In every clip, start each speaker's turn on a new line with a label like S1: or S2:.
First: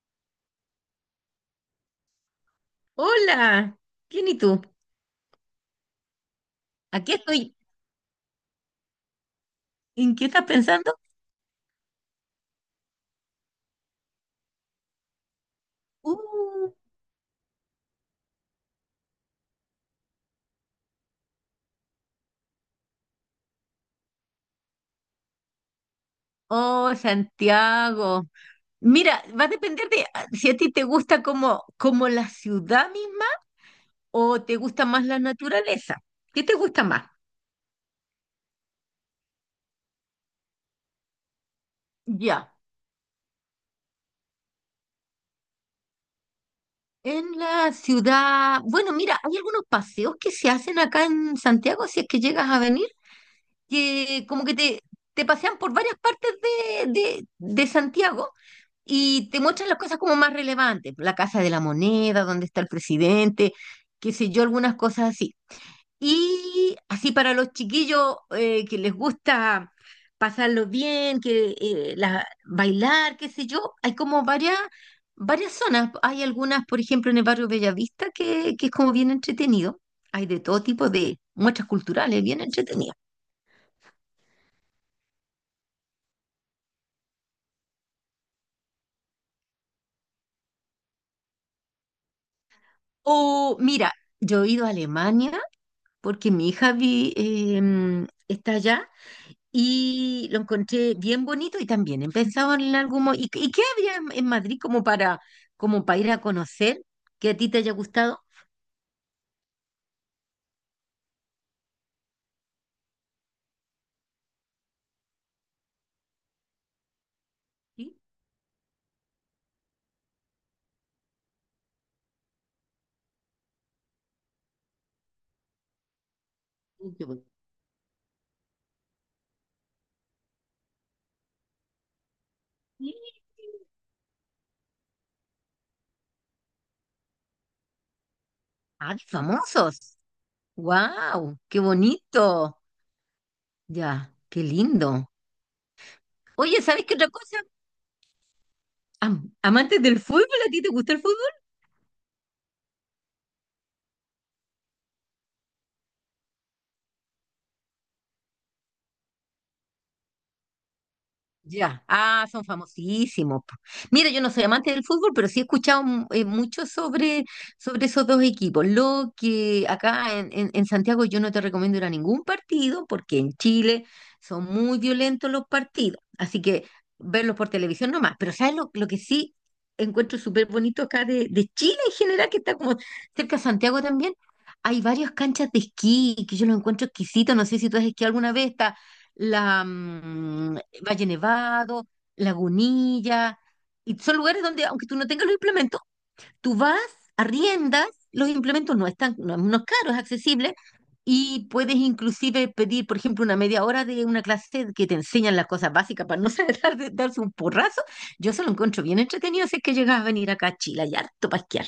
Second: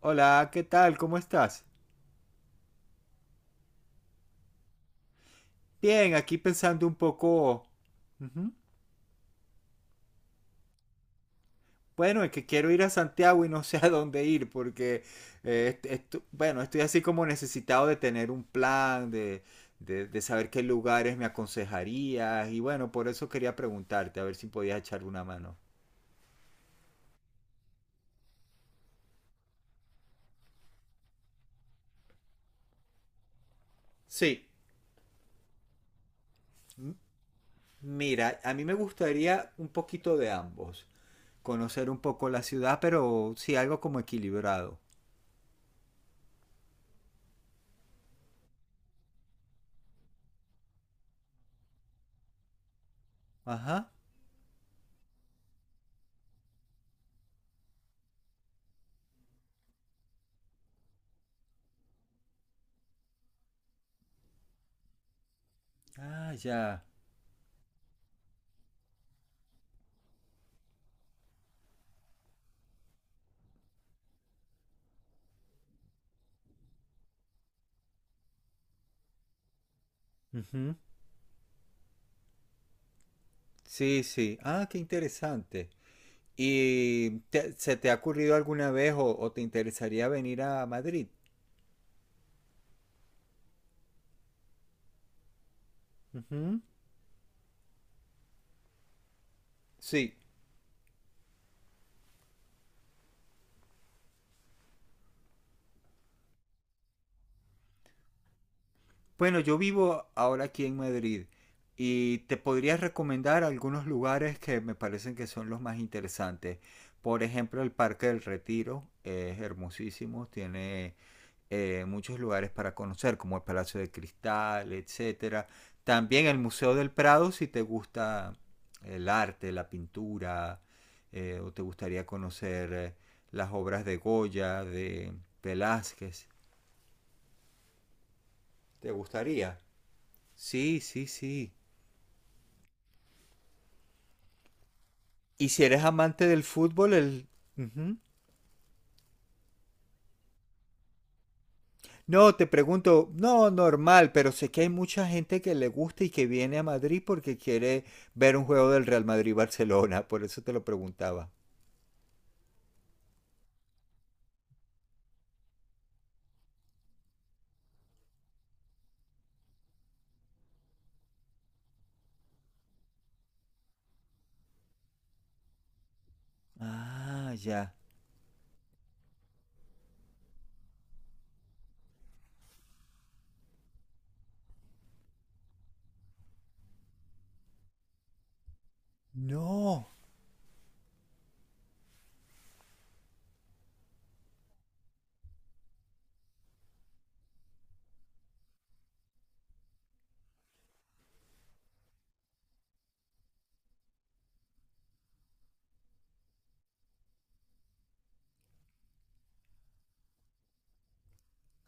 S1: Hola, ¿qué tal? ¿Cómo estás?
S2: Hola, ¿quién y tú?
S1: Bien, aquí pensando un
S2: Aquí estoy.
S1: poco. Ujú.
S2: ¿En qué estás pensando?
S1: Bueno, es que quiero ir a Santiago y no sé a dónde ir porque,
S2: Uh,
S1: bueno, estoy así como necesitado de tener un plan, de saber qué lugares me aconsejarías y bueno, por eso quería preguntarte, a ver si podías echarle una mano.
S2: oh, Santiago. Mira, va a depender de si a ti te gusta como la ciudad misma o
S1: Sí.
S2: te gusta más la naturaleza. ¿Qué te gusta
S1: M-
S2: más?
S1: Mira, a mí me gustaría un poquito de ambos, conocer un poco la
S2: Ya.
S1: ciudad, pero sí algo como equilibrado.
S2: En la ciudad, bueno, mira, hay algunos paseos que se hacen acá en Santiago si es que llegas a venir,
S1: Ajá.
S2: que como que te pasean por varias partes de Santiago y te muestran las cosas como más relevantes, la Casa de la Moneda, donde está el presidente, qué sé yo, algunas cosas así.
S1: Ah,
S2: Y
S1: ya.
S2: así para los chiquillos que les gusta pasarlo bien, que bailar, qué sé yo, hay como varias zonas. Hay algunas, por ejemplo, en el barrio Bellavista, que es como bien entretenido. Hay de todo tipo de muestras culturales, bien entretenido.
S1: Sí, sí. Ah, qué interesante. ¿Y se te ha ocurrido alguna vez o te interesaría venir a Madrid?
S2: O mira, yo he ido a Alemania porque mi
S1: Ujú.
S2: hija vi- em, está allá
S1: Sí.
S2: y lo encontré bien bonito y también he pensado en algún mo- ¿Y, qué había en Madrid como para, como para ir a conocer que a ti te haya gustado?
S1: Bueno, yo vivo ahora aquí en Madrid y te podría recomendar algunos lugares que me parecen que son los más interesantes. Por ejemplo, el
S2: Sí,
S1: Parque del Retiro es hermosísimo, tiene muchos lugares para conocer, como el Palacio de Cristal, etcétera. También el Museo del
S2: sí, qué bonito.
S1: Prado, si te gusta el arte, la pintura, o te gustaría conocer
S2: Sí.
S1: las obras de Goya, de Velázquez. ¿Te
S2: ¡Ah, qué
S1: gustaría?
S2: famosos!
S1: Sí, sí,
S2: ¡Wow!
S1: sí.
S2: ¡Qué bonito! Ya, qué lindo.
S1: ¿Y si eres amante del
S2: Oye, ¿sabes
S1: fútbol,
S2: qué otra
S1: el...
S2: cosa?
S1: Ujú.
S2: Amantes del fútbol, ¿a ti te gusta el fútbol?
S1: No, te pregunto, no, normal, pero sé que hay mucha gente que le gusta y que viene a Madrid porque quiere ver un juego del Real Madrid-Barcelona, por eso te lo preguntaba.
S2: Ya, ah, son famosísimos, po. Mira, yo no soy amante del fútbol, pero sí he escuchado mucho sobre esos dos equipos. Lo que acá en Santiago yo no te recomiendo ir a ningún partido, porque en Chile son muy violentos los partidos, así que
S1: Ah,
S2: verlos por
S1: ya.
S2: televisión nomás. Pero ¿sabes lo que sí encuentro súper bonito acá de Chile en general, que está como cerca de Santiago también? Hay varias canchas de esquí que yo los encuentro exquisitos. No sé si tú has esquiado alguna vez la
S1: No.
S2: mm, Valle Nevado, Lagunilla, y son lugares donde, aunque tú no tengas los implementos, tú vas, arriendas, los implementos no están, no, no es caro, es accesible, y puedes inclusive pedir, por ejemplo, una media hora de una clase que te enseñan las cosas básicas para no saber darse un porrazo. Yo se lo encuentro bien entretenido si es que llegas a venir acá a Chile, y harto para esquiar.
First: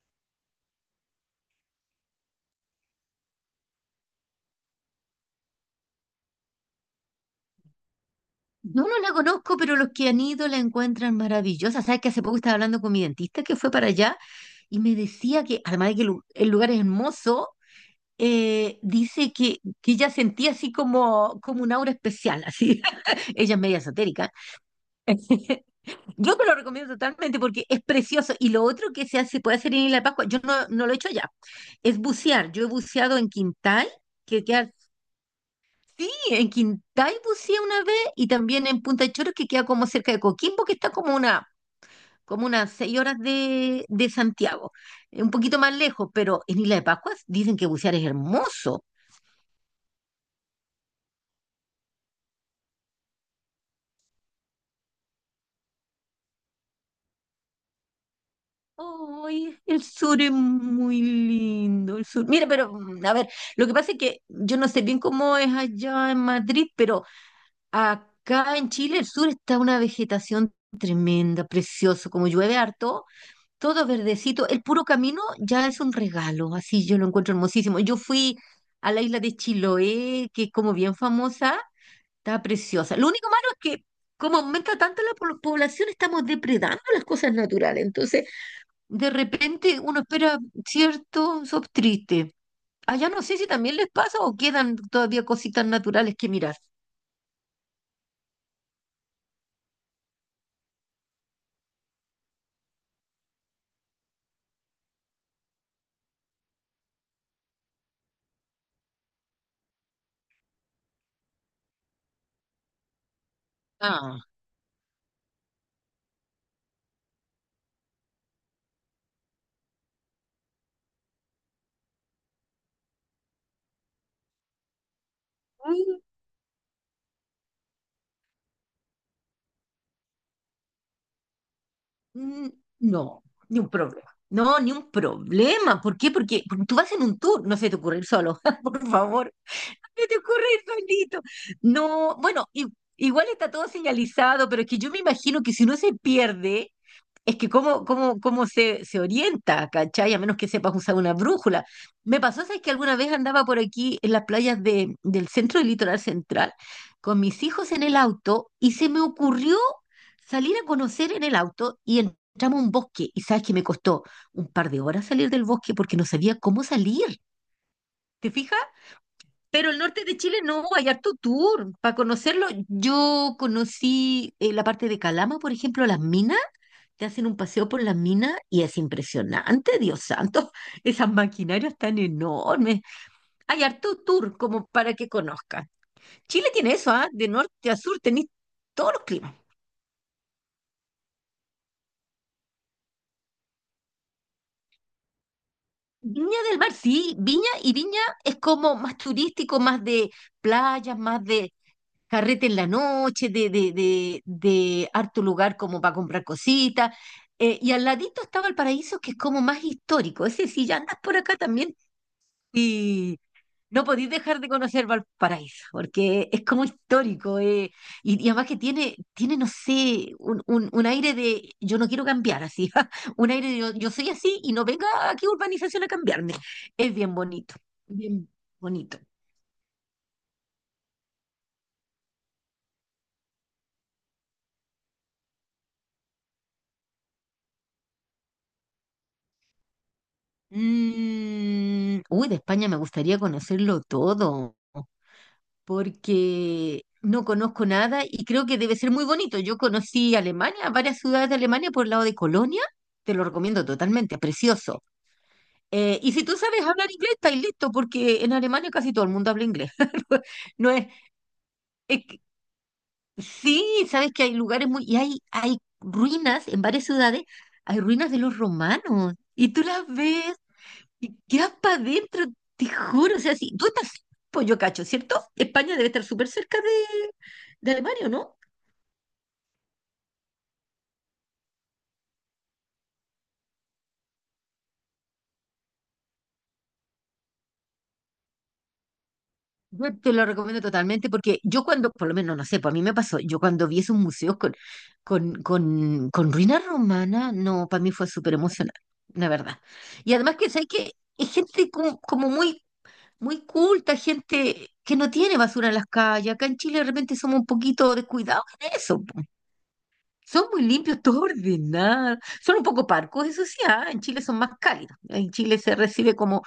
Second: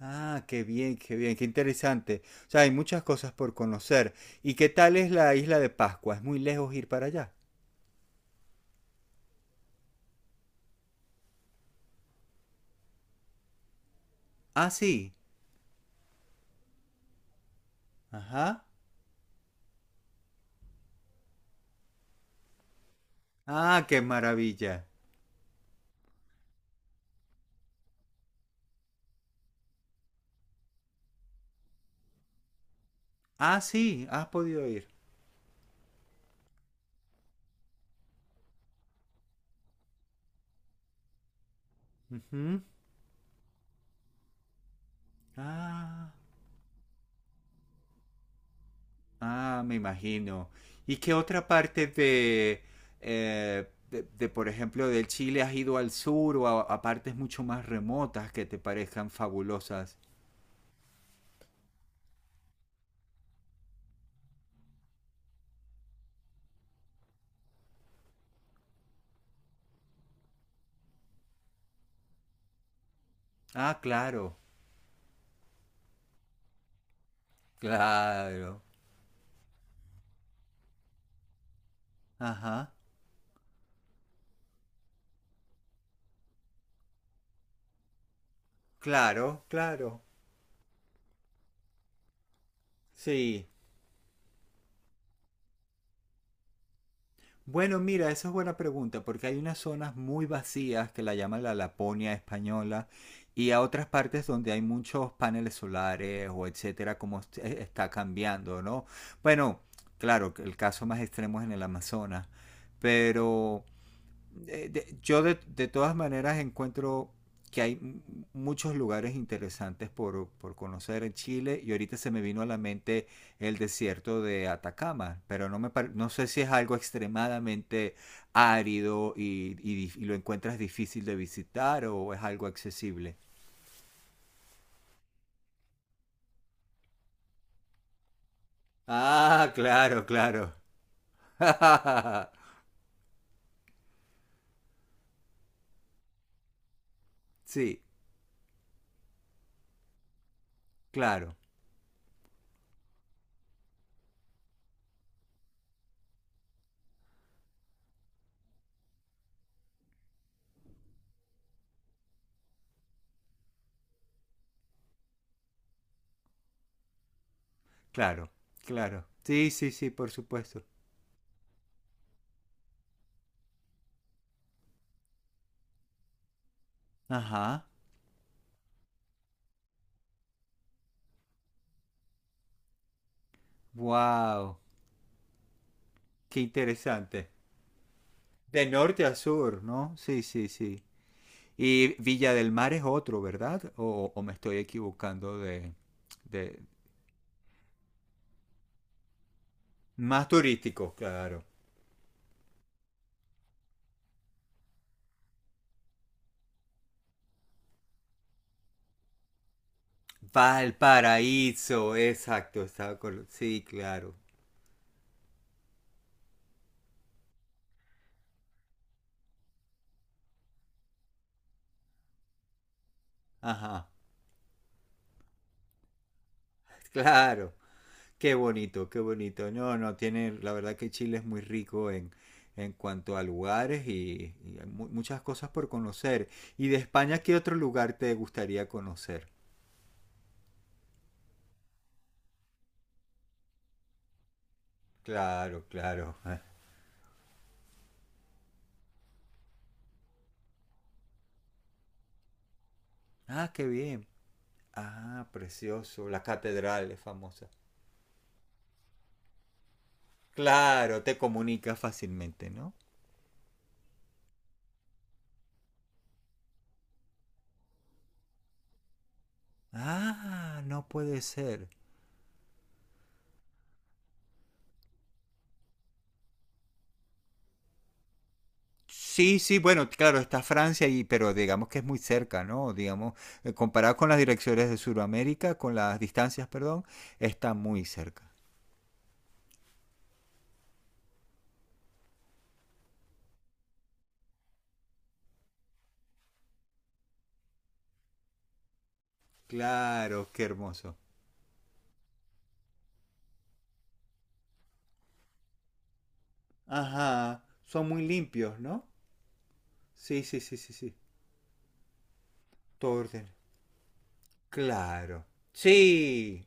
S1: Ah, qué bien, qué bien, qué interesante. O sea, hay muchas cosas por conocer. ¿Y qué tal es la isla de Pascua? ¿Es muy lejos ir para allá?
S2: No, no la conozco, pero los que han ido la encuentran maravillosa. Sabes que hace poco estaba hablando con mi dentista que fue para allá
S1: Ah,
S2: y me
S1: sí.
S2: decía que, además de que el lugar es hermoso,
S1: Ajá.
S2: dice que ella sentía así como un aura especial, así. Ella es media
S1: Ah, qué
S2: esotérica.
S1: maravilla.
S2: Yo te lo recomiendo totalmente porque es precioso. Y lo otro que se hace, puede hacer en Isla de Pascua, yo no lo he hecho allá, es bucear. Yo he buceado en
S1: Ah,
S2: Quintal,
S1: sí, has
S2: que
S1: podido
S2: queda
S1: ir.
S2: sí, en Quintay buceé una vez y también en Punta Choros, que queda como cerca de Coquimbo, que está como una, como
S1: Ujú.
S2: unas seis horas de Santiago, un poquito más lejos,
S1: Ah,
S2: pero en Isla de Pascuas dicen que bucear es hermoso.
S1: ah, me imagino. ¿Y qué otra parte de, por ejemplo, del Chile has ido al sur o a partes mucho más remotas que te parezcan
S2: Ay, el
S1: fabulosas?
S2: sur es muy lindo, el sur. Mira, pero a ver, lo que pasa es que yo no sé bien cómo es allá en Madrid, pero acá en Chile el sur está una vegetación tremenda, precioso, como llueve harto.
S1: Ah,
S2: Todo
S1: claro.
S2: verdecito, el puro camino ya es un regalo, así yo lo encuentro hermosísimo. Yo fui
S1: Claro.
S2: a la isla de Chiloé, que es como bien famosa, está
S1: Ajá.
S2: preciosa. Lo único malo es que como aumenta tanto la población, estamos depredando las cosas naturales. Entonces, de
S1: Claro,
S2: repente uno
S1: claro.
S2: espera cierto sob triste. Allá no sé
S1: Sí.
S2: si también les pasa o quedan todavía cositas naturales que mirar.
S1: Bueno, mira, esa es buena pregunta, porque hay unas zonas muy vacías que la llaman la Laponia española y a otras partes donde hay muchos paneles solares o etcétera, como está cambiando, ¿no? Bueno, claro, que el caso más extremo es en el Amazonas, pero
S2: Ah.
S1: yo de todas maneras encuentro que muchos lugares interesantes por conocer en Chile y ahorita se me vino a la mente el desierto de Atacama, pero no sé si es algo extremadamente árido y y lo encuentras difícil de visitar o es algo
S2: Mm,
S1: accesible.
S2: No, ni un problema. No, ni un problema. ¿Por qué? Porque tú vas en un tour, no se te ocurre ir solo, por favor.
S1: Ah, claro,
S2: ¿Qué te ocurre
S1: claro.
S2: ir solito? No, bueno, igual está todo señalizado, pero es que yo me imagino que si uno se pierde, es que
S1: Sí,
S2: cómo se orienta, ¿cachai? A menos que sepas usar una
S1: claro,
S2: brújula. Me pasó, ¿sabes? Que alguna vez andaba por aquí en las playas del centro del litoral central con mis hijos en el auto y se me ocurrió salir a conocer en el auto y entramos a un bosque. Y sabes que me costó un par de horas salir del bosque porque no sabía cómo salir.
S1: claro,
S2: ¿Te fijas?
S1: claro. Sí, sí,
S2: Pero el
S1: sí,
S2: norte
S1: por
S2: de Chile
S1: supuesto.
S2: no, hay harto tour. Para conocerlo, yo conocí la parte de Calama, por ejemplo, las minas. Te hacen un
S1: Ajá.
S2: paseo por las minas y es impresionante, Dios santo. Esas maquinarias tan enormes. Hay harto tour
S1: Wow,
S2: como para que conozcas.
S1: qué
S2: Chile tiene eso, ¿ah? De
S1: interesante.
S2: norte a sur tenés
S1: De
S2: todos los
S1: norte a
S2: climas.
S1: sur, ¿no? Sí, sí, sí. Y Villa del Mar es otro, ¿verdad? O me estoy equivocando
S2: Viña del
S1: de...
S2: Mar, sí, Viña y Viña es como más turístico, más de
S1: Más turístico,
S2: playas, más
S1: claro.
S2: de carrete en la noche, de harto lugar como para comprar cositas. Y al ladito estaba el paraíso, que es como más histórico. Ese, si ya andas por acá también
S1: Valparaíso, exacto, estaba
S2: y
S1: con... Sí,
S2: no podéis
S1: claro.
S2: dejar de conocer Valparaíso, porque es como histórico. Y, y además que tiene, tiene no sé, un aire de yo no quiero cambiar así. Un aire de yo,
S1: Ajá,
S2: yo soy así y no venga aquí urbanización a cambiarme. Es bien
S1: claro.
S2: bonito, bien
S1: Qué bonito,
S2: bonito.
S1: qué bonito. No, no, tiene, la verdad que Chile es muy rico en cuanto a lugares y hay muchas cosas por conocer. ¿Y de España qué otro lugar te gustaría conocer?
S2: Uy, de España me gustaría conocerlo todo,
S1: Claro, claro.
S2: porque no conozco nada y creo que debe ser muy bonito. Yo conocí Alemania, varias ciudades de Alemania por el lado de Colonia, te lo
S1: Ah,
S2: recomiendo
S1: qué bien.
S2: totalmente, precioso.
S1: Ah, precioso.
S2: Y si
S1: La
S2: tú sabes hablar
S1: catedral es
S2: inglés, está
S1: famosa.
S2: listo, porque en Alemania casi todo el mundo habla inglés. No es,
S1: Claro, te comunica
S2: es que-
S1: fácilmente, ¿no?
S2: sí, sabes que hay lugares muy, y hay ruinas en varias ciudades, hay ruinas de los romanos, y tú las ves.
S1: Ah, no
S2: Y
S1: puede
S2: quedas
S1: ser.
S2: para adentro, te juro. O sea, si tú estás, pues yo cacho, ¿cierto? España debe estar súper cerca de Alemania, ¿o ¿no?
S1: Sí, sí, bueno, claro, está Francia, y, pero digamos que es muy cerca, ¿no? Digamos, comparado con las direcciones de Sudamérica, con las distancias, perdón, está muy cerca.
S2: Yo te lo recomiendo totalmente porque yo cuando, por lo menos no sé, pues a mí me pasó, yo cuando vi esos museos con ruinas romanas, no, para mí fue súper emocionante, la verdad. Y
S1: Claro,
S2: además
S1: qué
S2: que, ¿sabes qué?
S1: hermoso.
S2: Es gente como muy culta, gente que no tiene basura en las calles. Acá en Chile de repente somos
S1: Ajá,
S2: un
S1: son
S2: poquito
S1: muy
S2: descuidados
S1: limpios,
S2: en
S1: ¿no?
S2: eso.
S1: Sí, sí,
S2: Son
S1: sí,
S2: muy
S1: sí, sí.
S2: limpios, todo ordenado. Son un poco
S1: Todo
S2: parcos,
S1: orden.
S2: eso sí, ah, en Chile son más cálidos.
S1: Claro.
S2: En Chile se recibe como,
S1: Sí,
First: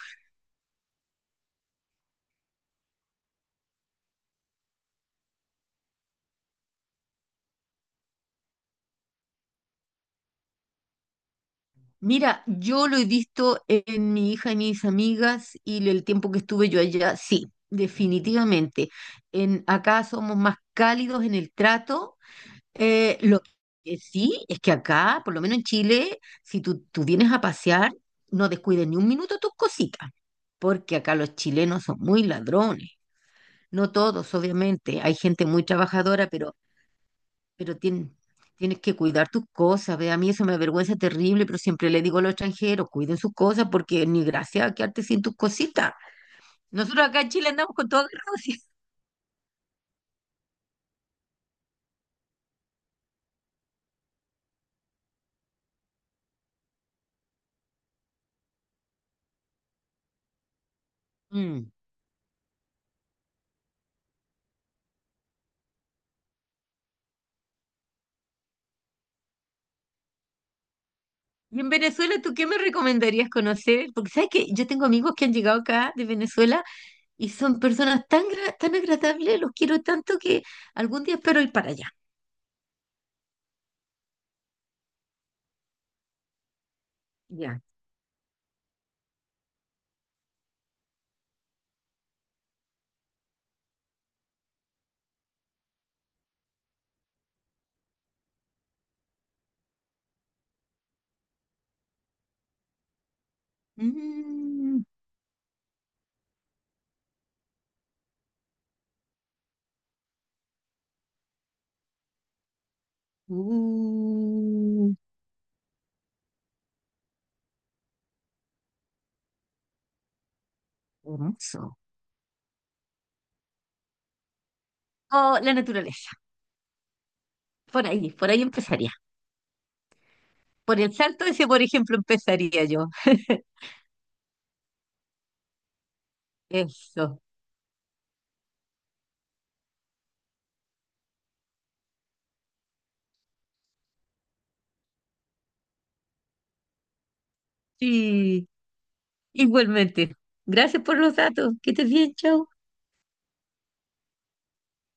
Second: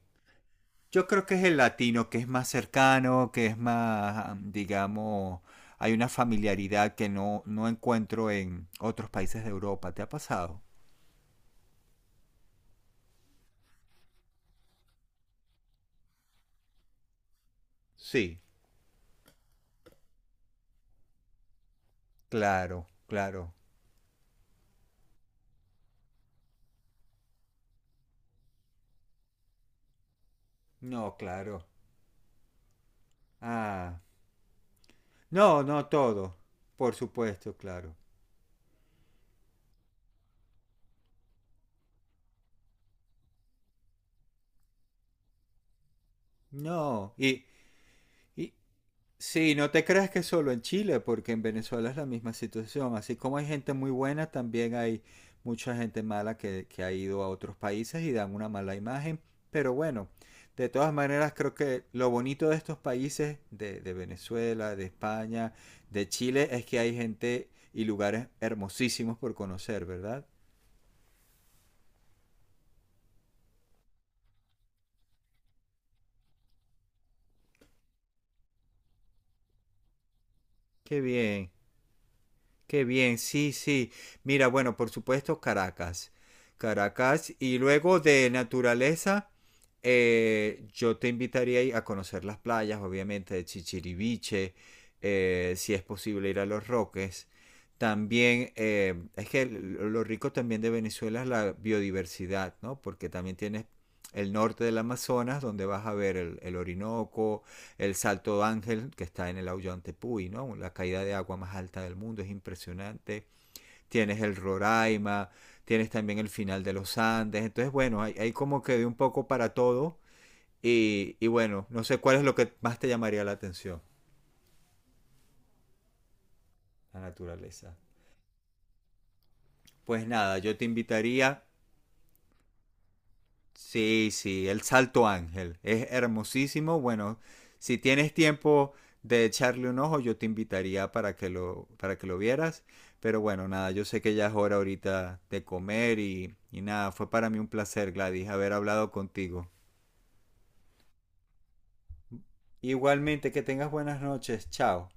S1: yo creo que es el latino, que es más cercano, que es más, digamos, hay una familiaridad que no encuentro en otros países de Europa. ¿Te ha pasado?
S2: mira, yo lo he visto en mi hija y mis amigas y el tiempo que estuve yo allá, sí,
S1: Sí,
S2: definitivamente. Acá somos más cálidos en el trato.
S1: claro,
S2: Lo
S1: claro.
S2: que sí es que acá, por lo menos en Chile, si tú, tú vienes a pasear, no descuides ni un minuto tus cositas, porque acá
S1: No,
S2: los
S1: claro.
S2: chilenos son muy ladrones. No
S1: Ah,
S2: todos, obviamente. Hay gente
S1: no,
S2: muy
S1: no
S2: trabajadora,
S1: todo.
S2: pero,
S1: Por supuesto,
S2: pero
S1: claro.
S2: tien- tienes que cuidar tus cosas. Ve, a mí eso me avergüenza terrible, pero siempre le digo a los extranjeros, cuiden sus cosas porque ni gracia quedarte sin tus cositas. Nosotros
S1: No,
S2: acá en Chile andamos con todo agarrado,
S1: y,
S2: sí.
S1: sí, no te creas que solo en Chile, porque en Venezuela es la misma situación. Así como hay gente muy buena, también hay mucha gente mala que ha ido a otros países y dan una mala imagen. Pero bueno, de todas maneras creo
S2: Mm.
S1: que lo bonito de estos países, de Venezuela, de España, de Chile, es que hay gente y lugares hermosísimos por conocer, ¿verdad?
S2: Y en Venezuela, ¿tú qué me recomendarías conocer? Porque sabes que yo tengo amigos que han llegado acá de Venezuela y son personas tan, tan agradables, los quiero tanto que
S1: Qué
S2: algún día espero
S1: bien.
S2: ir para allá.
S1: Qué bien, sí, sí. Mira, bueno, por supuesto Caracas. Caracas y
S2: Ya.
S1: luego de naturaleza, yo te invitaría ahí a conocer las playas, obviamente, de Chichiriviche, si es posible ir a Los Roques. También, es que lo rico también de Venezuela es la biodiversidad, ¿no? Porque también tienes el norte del
S2: Mm.
S1: Amazonas, donde vas a ver el Orinoco, el Salto Ángel, que está en el Aullante Puy, ¿no? La caída de agua más alta del mundo, es impresionante. Tienes el
S2: Uh,
S1: Roraima, tienes también el final de los Andes. Entonces, bueno, hay como que de un poco para todo. Y bueno,
S2: hermoso.
S1: no sé cuál es lo que más te llamaría la atención,
S2: O la naturaleza.
S1: la naturaleza.
S2: Por ahí empezaría.
S1: Pues nada, yo te
S2: Por el salto
S1: invitaría.
S2: ese, por ejemplo, empezaría yo.
S1: Sí, sí, el Salto Ángel. Es hermosísimo. Bueno,
S2: Eso.
S1: si tienes tiempo de echarle un ojo, yo te invitaría para que para que lo vieras. Pero bueno, nada, yo sé que ya es hora ahorita de comer y nada, fue para mí un placer, Gladys,
S2: Sí,
S1: haber hablado contigo.
S2: igualmente. Gracias por los datos. Que estés bien, chao.
S1: Igualmente, que tengas buenas noches. Chao.